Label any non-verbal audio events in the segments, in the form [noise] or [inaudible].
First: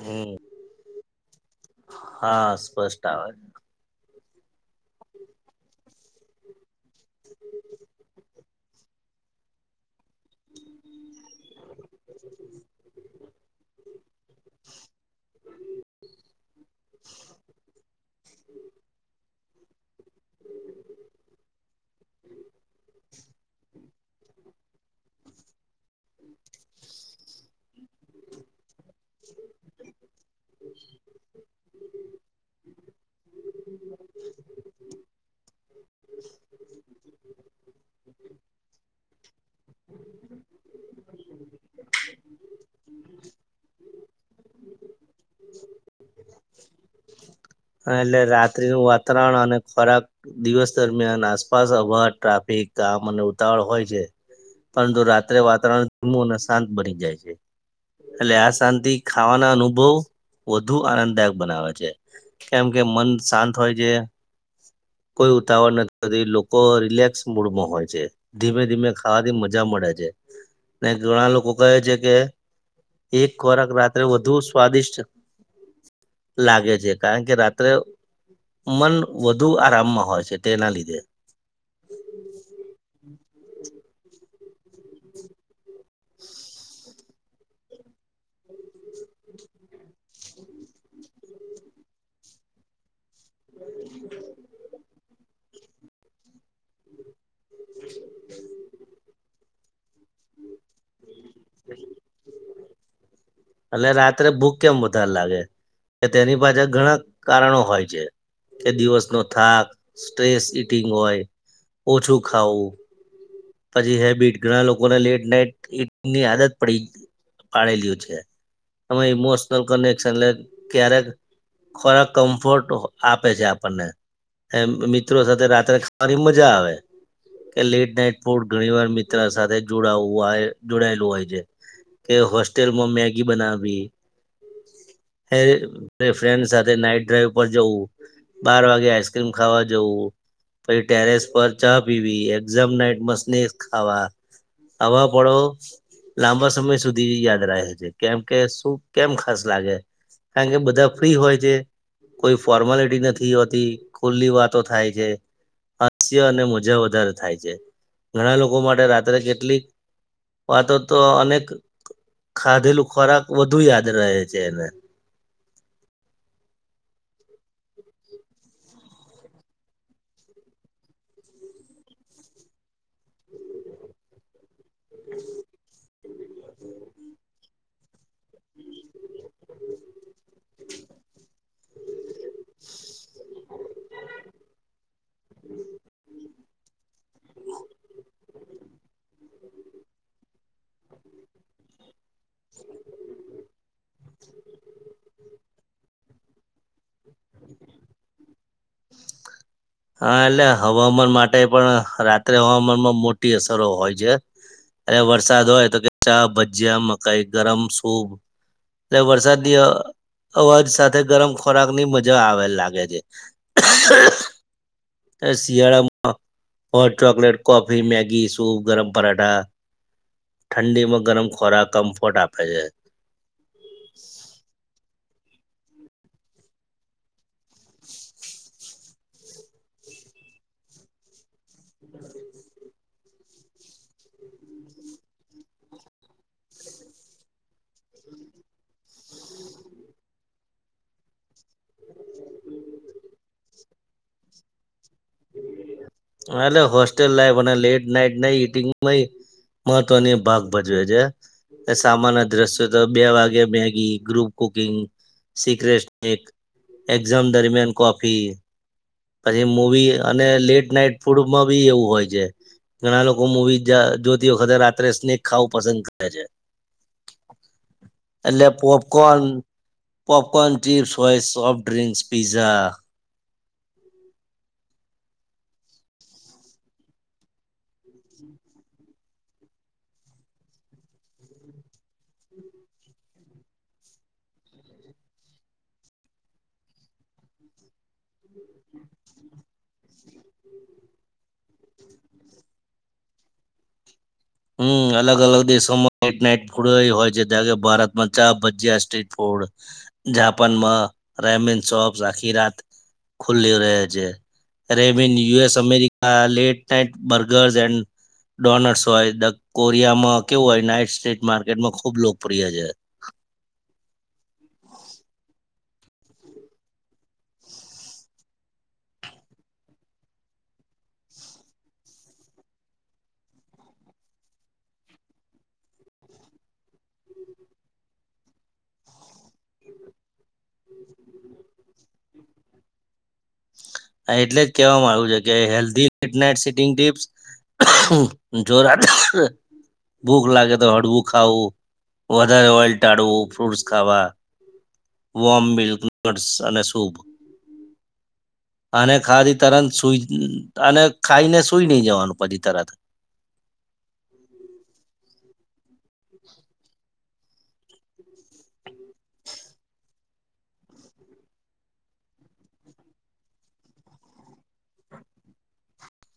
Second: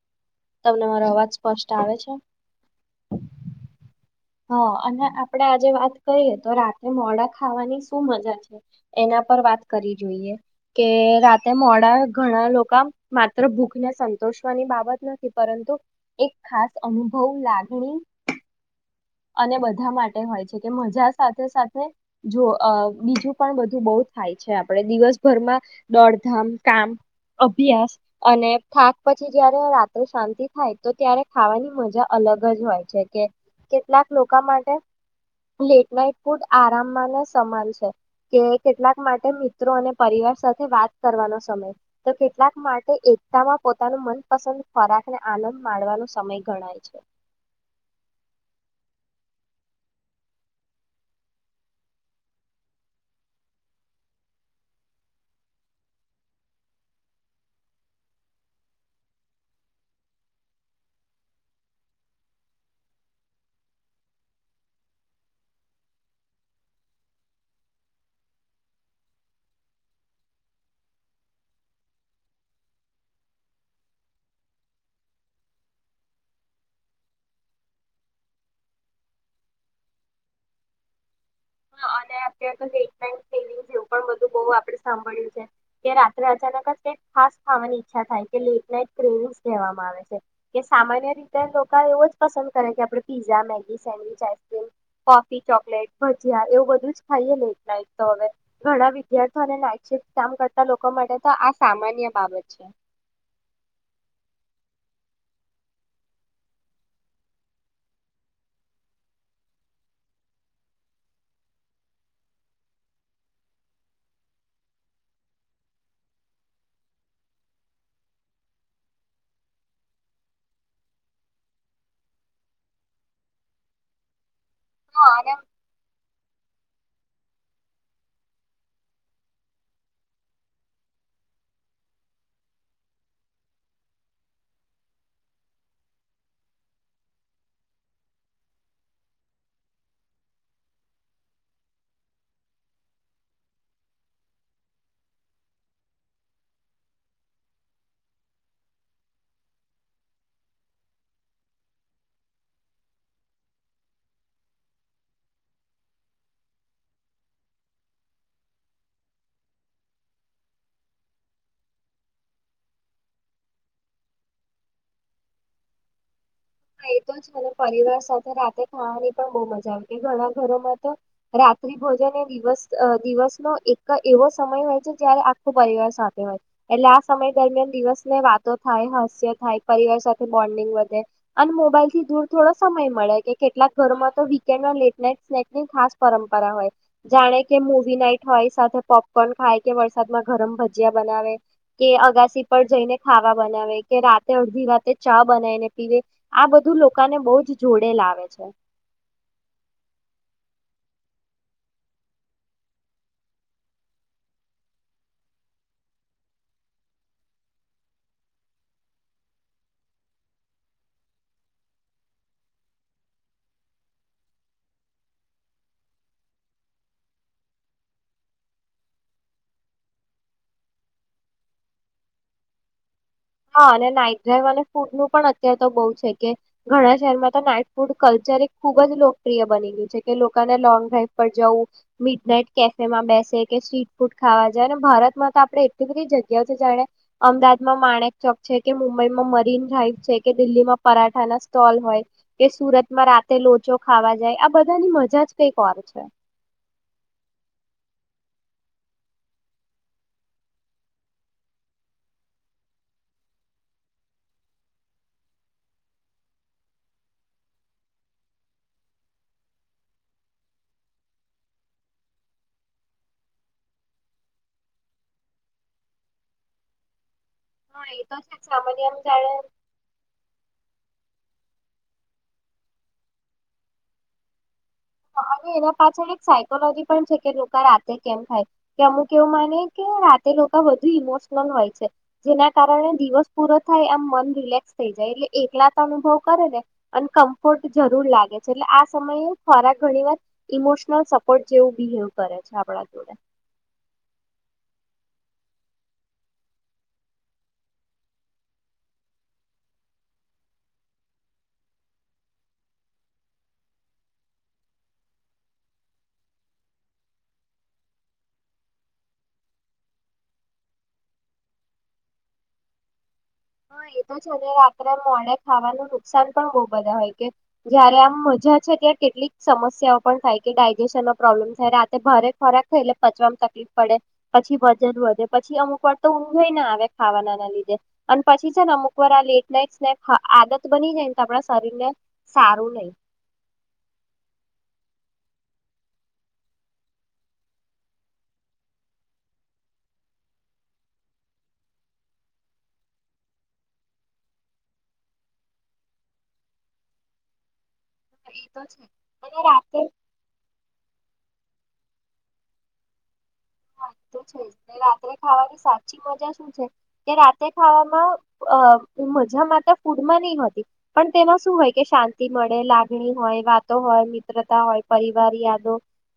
હમ તમને મારો અવાજ સ્પષ્ટ આવે છે? હા સ્પષ્ટ આવે હં અને આપડે આજે વાત કરીએ તો રાતેે મોડા ખાવાની શું મજા છે, એના પર વાત કરી જોઈએ કે રાતે મોડા ઘણા લોકા માત્ર ભૂખને સંતોષવાની બાબત નથી, પરંતુ એક ખાસ અનુભવ લાગણી અને બધા માટે હોય છે કે મજા સાથે સાથે જો બીજું પણ બધું બઉ થાય છે આપણે દિવસભરમાં દોડધામ, કામ, અભ્યાસ. અને થાક પછી જયારે રાત્રે શાંતિ થાય, તો ત્યારે ખાવાની મજા અલગ જ હોય છે કે કેટલાક લોકા માટે લેટ નાઈટ ફૂડ આરામમાં ને સમાન છે કે કેટલાક માટે મિત્રો અને પરિવાર સાથે વાત કરવાનો સમય તો કેટલાક માટે એકતામાં પોતાનું મનપસંદ ખોરાકને આનંદ માણવાનો સમય ગણાય છે. હાં એટલે રાત્રિનુ વાતાવરણ અને ખોરાક દિવસ દરમિયાન આસપાસ અવા ટ્રાફિક ગામ અને ઉતાવળ હોય છે, પરંતુ રાત્રે વાતાવરણ ધીમું અને શાંત બની જાય છે એટલે આ શાંતિ ખાવાના અનુભવ વધુ આનંદદાયક બનાવે છે. કેમ કે મન શાંત હોય છે, કોઈ ઉતાવળ નથી હોતી, લોકો રિલેક્સ મૂડમાં હોય છે, ધીમે ધીમે ખાવાથી મજા મળે છે ને ઘણા લોકો કહે છે કે એક ખોરાક રાત્રે વધુ સ્વાદિષ્ટ લાગે છે. કારણ કે રાત્રે મન વધુ આરામમાં હોય છે તેના લીધે અને અ તો બો આપડે સાંભળ્યું છે. કે રાત્રે અચાનક છે કે ખાસ ખાવાની ઈચ્છા થાય કે લેટ નાઈટ ક્રાવિંગ કહેવામાં આવે છે કે સામાન્ય રીતે લોકો એવો જ પસંદ કરે કે આપ. Pizza Maggi sandwich ice cream coffee. Chocolate. જ હા એવું બધું જ. થાઈએ ને એટલાય તો હવે ઘણા વિદ્યાર્થી. નાઇટ શિફ્ટ કામ કરતા લોકો માટે. તો આ સામાન્ય બાબત છે. એટ રાત્રે ભૂખ કેમ વધારે લાગે કે તેની પાછળ ઘણા કારણો હોય છે કે દિવસનો થાક સ્ટ્રેસ ઇટિંગ હોય ઓછું ખાવું. પછી હેબિટ ઘણા લોકોને લેટ નાઈટ ની આદત પડી પાડેલી છે ત ઇમોશનલ કનેક્શન ક્યારેક ખોરાક કમ્ફર્ટ આપે છે આપણને. એ હા મિત્રો અને સાથે રાત્રે. માારી મજા આવે કે લેટ નાઈટ. ઘણી વાર મિત્ર સાથે જોડું જોડાયેલું હોય છે કે હોસ્ટેલમાં મેગી બનાવી ફ્રેન્ડ સાથે નાઈટ ડ્રાઈવ પર જવું બાર વાગે આઈસક્રીમ ખાવા જવું પછી ટેરેસ પર ચા પીવી એક્ષામ ટાઈમ મસતિ ખાવા આવા પળો લાંબા સમય સુધી યાદ રહે છે કેમ કે શું કેમ ખાસ લાગે કારણ કે બધા ફ્રી હોય છે કોઈ ફોર્માલિટી નથી હોતી ખુલ્લી વાતો થાય છે હાસ્ય અને મજા વધારે થાય છે. ઘણા લોકો માટે રાત્રે કેટલીક વાતો તો અનેક ખાધેલું ખોરાક વધુ યાદ રહે છે એને. હા એ તો જ મને પરિવાર સાથે રાતે ખાવાની પણ બહું મજા આવેતી ઘણા ઘરોમાં તો રાત્રિ ભોજન એ દિવસ દિવસનો એક એવો સમય હોય. જયારે આખો પરિવાર સાથે. એટલે આ સમય દરમિયાન દિવસને વાતો થાય હાસ્ય થાય પરિવાર સાથે બોન્ડિંગ વધે. અને મોબાઈલથી દૂર થોડો સમય મળે કે કેટલાક ઘરમાં તો વીકેન્ડ લેટ નાઈટ સ્નેકની ખાસ પરંપરા હોય, જાણે કે મવી નાઈટ હોય સાથે પોપકોર્ન ખાય કે વરસાદમાં ગરમ ભજીયા બનાવે, કે અગ રસી પર જઈને ખાવા બનાવે કે રાતે અડધી રાતે ચા બનાવીને પીવે. આ બધ બું લોકોને બહ જ જોડે લાવે છે. હા એટલે હવામાન માટે પણ રાત્રે હવામાનમાં મોટી અસરો હોય છે, એટલે વરસાદ હોય તો કે ચા ભજીયા મકાઈ ગરમ સૂભ એટલે વરસાદની અવાજ સાથે ગરમ ખોરાક ની મજા આવેલ લાગે છે, શિયાળામાં hot chocolate coffee Maggi soup ગરમ પરાઠા, ઠંડીમાં ગરમ ખોરાક કમ્ફર્ટ આપે છે. હા અને નાઇટ ડ્રાઈ અને ફૂડ નું પણ અત્યારે તો બહુ છે કે, ઘણા શહેરમાં તો નાઈટ ફૂડ કલ્ચર એક ખુબ જ લોકપ્રિય બની ગયું છે કે લોકોને લોંગ ડ્રાઈવ પર જવું. મીટ નાઇટ કે તેમાં બેસે કે સ્ટ્રીટ ફૂડ ખાવા જાય અને ભારતમાં તો આપડણે એટલી બધી જગ્યાઓ છે જાણે, અમદાવાદમાં માણે ચોક છે કે મુંબઈમાં મરીન ડ્રાાઈવ છે કે દિલ્હીમાં પરાઠા ના સ્ટોલ હોય, કે સુરતમાં રાતે લોચો ખાવા જાય આ બધાની મજા જ કઈક ઓર છે. હ એલે હોસ્ટેલ લાઈફ અને લેટ નાઈટ નઈટ મહત્વની ભાગ ભજવે છે, સામાન દ્રશ્યો તો બે વાગ્યે Maggi group cooking, secret exam દરમિયાન કોફી, પછી મવી અને લેટ નાઈટ ફૂડમાં બી એવું હોય છે, ઘણા લોકો મવી જોતીખતેર રાત્રે સ્નેક ખાવું પસંદ કરે છે. હા એ તો છે એટલે સામાન્ય આમ પોપકોર્ન, જાણે પોપકોર્ન ચિપ્સ કોઈ સોફ્ટ ડ્રિંક્સ પિઝા હા અને એના પાછળ એક સાયકોલોજી પણ છે કે લોકો રાતે કેમ ખાય, કે અમુક એવું માને કે રાતે લોકો વધુ ઇમોશનલ હોય છે, જેના કારણે દિવસ પૂરો થાય એમ મન રિલેક્સ થઈ જાય એટલે એકલાતા અનુભવ કરે ને અને કમ્ફર્ટ જરૂર લાગે છે, એટલે આ સમયે ખોરાક ઘણી વાર ઇમોશનલ સપોર્ટ જેવું બિહેવ કરે છે આપણા જોડે. હમ્મ, અલગ-અલગ દેશોમાં લેટ નાઈટ ફૂડ એય હોય છે. [unintelligible] ભજીયા, સ્ટ્રીટ ફૂડ. જાપાનમાં રેમિન શોપ્ આખી રાત ખુલ્લી રહે છે. Ramen US America late night burgers and ડોનલસ હોય દ કોરિયામાં કેવું હોય નાઈટ સ્ટ્રીટ માર્કેટમાં ખુબ લોકપ્રિય છે. હા એ તો છે ને રાત્રે મોડે ખાવાનું નુકસાન પણ બહુ બધા હોય, કે જયારે આમ મજા છે ત્યાં કેટલીક સમસ્યાઓ પણ થાય, કે ડાયજેશનનો પ્રોબ્લેમ થાય, રાતે ભારે ખોરાક ખાઈ એટલે પચવાવામાં તકલીફ પડે, પછી વજન વધે, પછી અમુક વાર તો ઊંઘ એય ના આવે ખાવાના ના લીધે. અને પછી છે ને અમુક વાર આ લેટ નાઈટ સ્નેક આ આદત બની જાયને આપણા શરીર ને સારું નઈ. હા એટલે જ કહેવામાં આવ્યું છે કે હેલ્ધી નીટલે સિટીંગ ટીપ્સ જો રા ભૂખ લાગે તો હળવું ખાવું, વધારે ઓઈલ ટાળવું, ફ્રુટ્સ ખાવા, વોમ મિલ્ક, નટસ અને સૂપ એ તો છે અને ખાવાથી તરંત રાતે સુઈ અને ખાઈને સુઈ નહ જવાનું પછી તરત. આ તો છે જ કે રાત્રે ખાવાની સા પછી મજા શું છે. તે રાતે ખાવામાં અહ મજા માત ફૂડમાં નહી હોતી, પણ તેમાં શું હોય કે શાંતિ મળે, લાગણી હોય, વાતો હોય, મિત્રતા હોય, પરિવાર, યાદો,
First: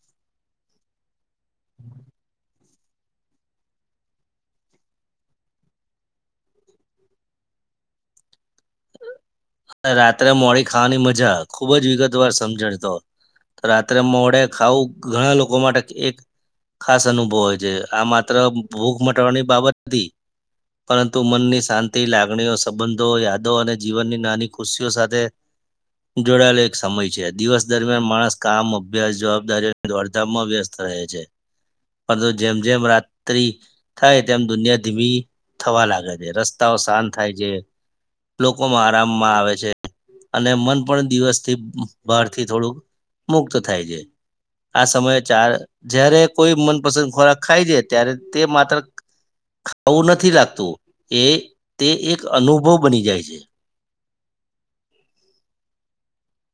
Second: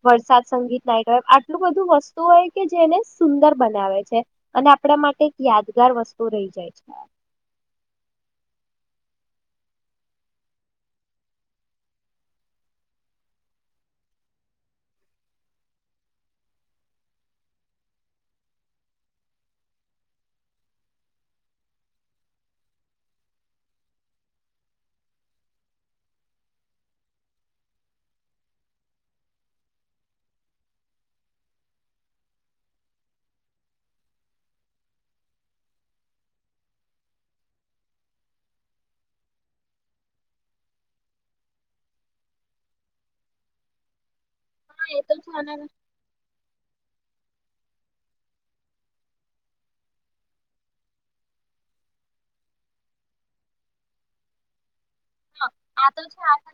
વરસાદ, સંગીત નાઈટ હોય આ એટલું બધું વસ એટલે કે જેને સુંદર બનાવે છે, અને આપણા માટે એક યાદગાર વસ્તુ રહી જાય છે. અને રાત્રે મોડી ખાવાની મજા ખુબ જ વિગતવાર સમજણ તો, રાત્રે મોડે ખાવું ઘણા લોકો માટે એક ખાસ અનુભવ હોય છે. આ માત્ર ભૂખ મટાવાની બાબત નથી, પરંતુ મનની શાંતિ, લાગણીઓ, સંબંધો યાદો અને જીવનની નાની ખુશીઓ સાથે જોડાયેલો એક સમય છે. દિવસ દરમિયાન માણસ કામ, અભ્યાસ, જવાબદારીની દોડધામમાં વ્યસ્ત રહે છે, પરંતુ જેમ-જેમ રાત્રિ થાય તેમ દુનિયા ધીમી થવા લાગે છે. રસ્તાઓ શાંત થાય છે, લોકોમાં આરામ માં આવે છે અને મન પણ દિવસથી બહારથી થોડુંક મુક્ત થાય છે. આ હા એ તો સમયે છે ચાર અને જયારે કોઈ મન પસંદ ખોરાક ખાય છે ત્યારે તે માત્ર ખાવું નથી લાગતું, એ તે એક અનુભવ બની જાય છે. આ તો છે આપ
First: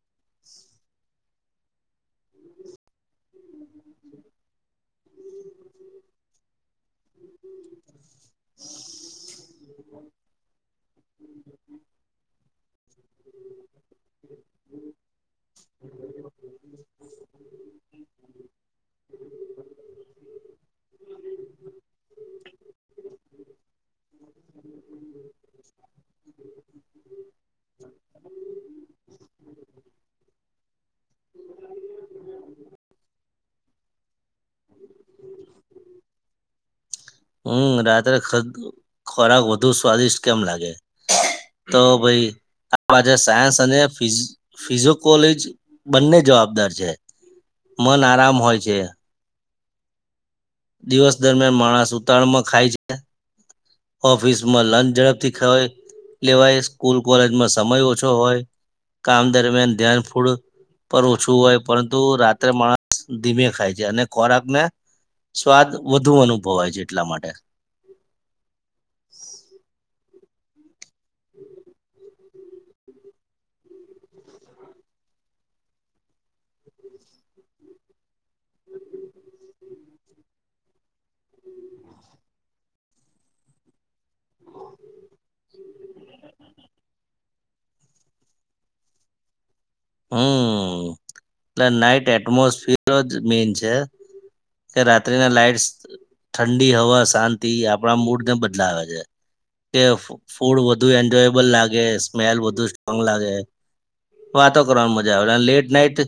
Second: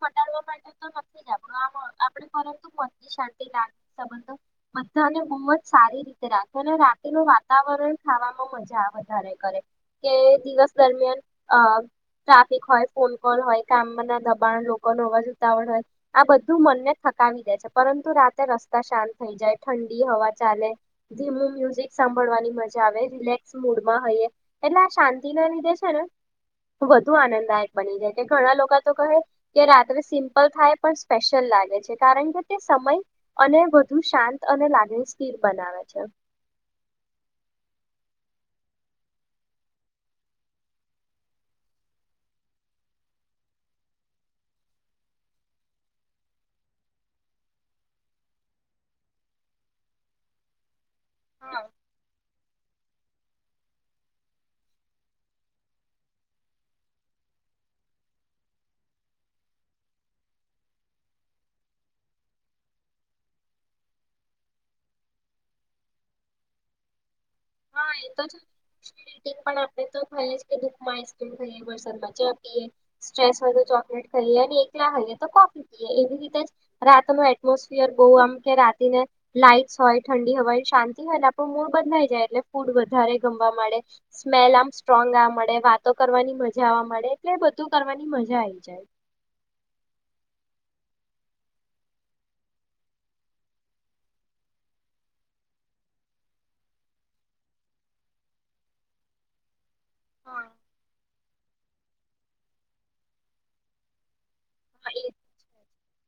ઘટાડવા માટે તો નથી જ આપ આ આપ પરંતુ મન શાંતિ લાગબંધ બધાને બહુ જ સારી રીતે રાખે અને રાતેનું વાતાવરણ. [unintelligible] ખાવામાં મજા વધારે કરે. કે દિવસ દરમિયાન અ ટ્રાફિક હોય. ફોન કોલ હોય કામ ના દબાણ લોકો હોવા જો તાવણ હોય, આ બધું મનને થકાવી દે છે. પરંતુ રાતે રસ્તા શાંત થઈ જાય ઠંડી હવા ચાલે, ધીમું મ્યુઝિક સાંભળવાની મજા આવે રિલેક્સ મૂડમાં હઈએ, એટલે આ શાંતિ ના લીધે છે ને વધુ આનંદાયક બની જાય કે ઘણા લોકા તો કહે કે રાત્રે સિમ્પલ થાય પણ સ્પેશિયલ લાગે છે, કારણ કે તે સમય અને વધુ શાંત અને લાગણી સ્થિર બનાવે છે. હમ રાત્રે ખદ- ખોરાક વધુ સ્વાદિષ્ટ કેમ લાગે તો ભાઈ આ પાછ સાયન્સ અને ફિઝકોલોજ બંને જવાબદાર છે, મન આરામ હોય છે દિવસ દરમિયાન હા માણસ ઉતાળમાં ખાય છે, ઓફિસમાં લંચ ઝડપથી ખવાય લેવાય સ્કૂલ કોલેજમાં સમય ઓછો હોય કામ દરમિયાન ધ્યાન ફૂડ પર ઓછું હોય, પરંતુ રાત્રે માણસ ધીમે ખાય છે અને ખોરાક ને સ્વાદ વધુ અનુભવાય છે, એટલા માટે. હા એ પણ આપણે તોએ કે દુઃખમાં આઈમ ખાઈએ વરસાદમાં ચ પીએ સ્ટ્રેસ હોય તો ચોકલેટ ખાઈએ અને એકલા ખાઈએ તો કોફી પીએ, એવી રીતે જ રાત ન એટમોસફિયર બહુ આમ કે રાતીને લાઈટસ હોય ઠંડી હોવાય શાંતિ હોય આપણું મૂળ બદલાઈ જાય એટ ફૂડ વધારે ગમવા મળે સ્મેલ આમ સ્ટ્રોંગ આવા મળડે વાતો કરવાની મજા આવા મળે, એટલે બધું કરવાની મજા આવી જાય. હમ એટલે નાઈટ એટમોસફિયર જ મેન છે, કે રાત્રિના લાાઈટ ઠંડી હવા શાંતિ આપણા મૂડને બદલાવે છે. હા ફૂડ વધુ એન્જોય બ લાગે સ્મેલ બધું સ્ટ્રોંગ લાગે વાત કરવા હા એ મજા આવે લેટ નાટ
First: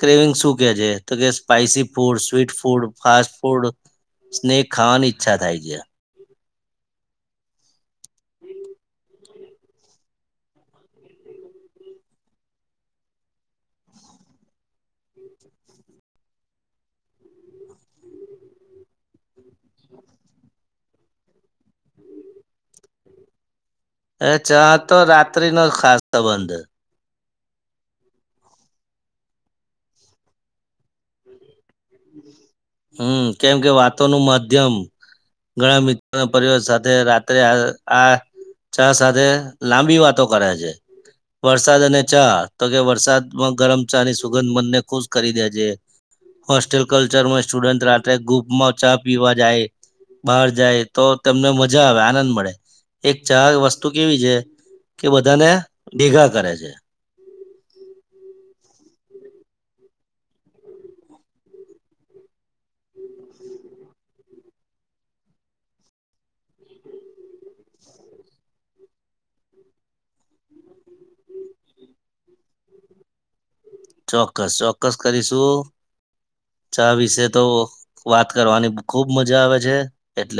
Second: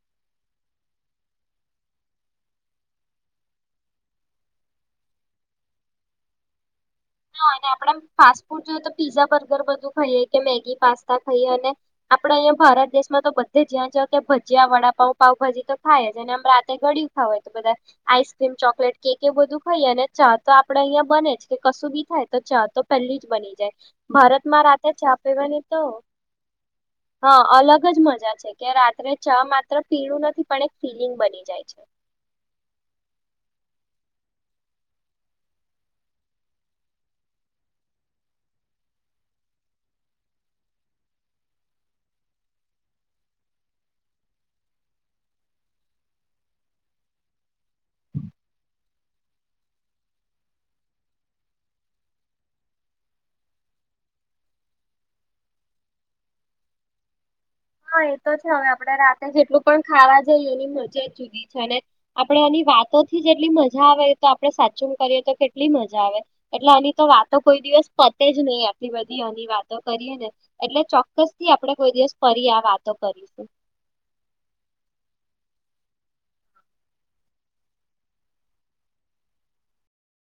ક્રેવિંગ શું કે છે તો કે spicy food, sweet food, fast food snack ખાવાની ઈચ્છા થાય છે. હ અને આપણેે ફાસ્ટ ફૂડ જોએ તો પીઝા બર્ગર બધું ખાઈએ, કે મેગી પાસ્તા ખાઈએ અને આપડે અહંયા ભારત દેશમાં તો બધે જ્યાં જ કે ભજીયા વડાપઉ પાઉભાજી તો ખાય જ અને આમ રાતે ગળિયું ખાવય તો બધા આઈસક્રીમ ચોકલેટ કેક એું બધું ખાઈએ અને ચા તો આપડે અહંયા બને જ કે કશું બી થાય તો ચા તો પેહેલી જ બની જાય. એ ભારતમાં રાતે ચાહતો ચા પીવાની રાત્રિનો જ તો ખાસ સંબંધ હા અલગ જ મજા છે કે રાત્રે ચા માત્ર પીણું નથી પણ એક ફીલિંગ બની જાય છે. હમ કેમ કે વાતો નું માધ્યમ ઘણા મિત્રોના પરિવાર સાથે રાત્રે આ આ ચા સાથે લાંબી વાતો કરે છે, વરસાદ અને ચા તો કે વરસાદમાં ગરમ ચા ની સુગંધ મનને ખુશ કરી દે છે હોસ્ટેલ કલ્ચરમાં સ્ટુડન્ટ રાત્રે ગ્રુપમાં ચા પીવા જાય બહાર જાય તો તને મજા આવે આનંદ મળે, એક ચા વસ્તુ કેવી છે કે બધાને ભેગા કરે છે. હા એ તો છે હવે આપડે રાતે જેટલું પણ ખાવા જઈએ એની મજા જ જુદી છે, ને આપડે એની વાતોથી જેટલી મજા આવે, તો આપડે સાચું કરીએ તો કેટલી મજા આવે એટલે આની તો વાતો કોઈ દિવસ પતે જ નહી, આટલી બધી આની વાતો કરીએ ને એટલે ચોક્કસ થી આપડે કોઈ દિવસ કરીરી આવ વાતો કરીશું. ચોક્કસ ચોક્કસ કરીશું ચા વિશે તો વાત કરવાની ખુબ મજા આવે છે એટલે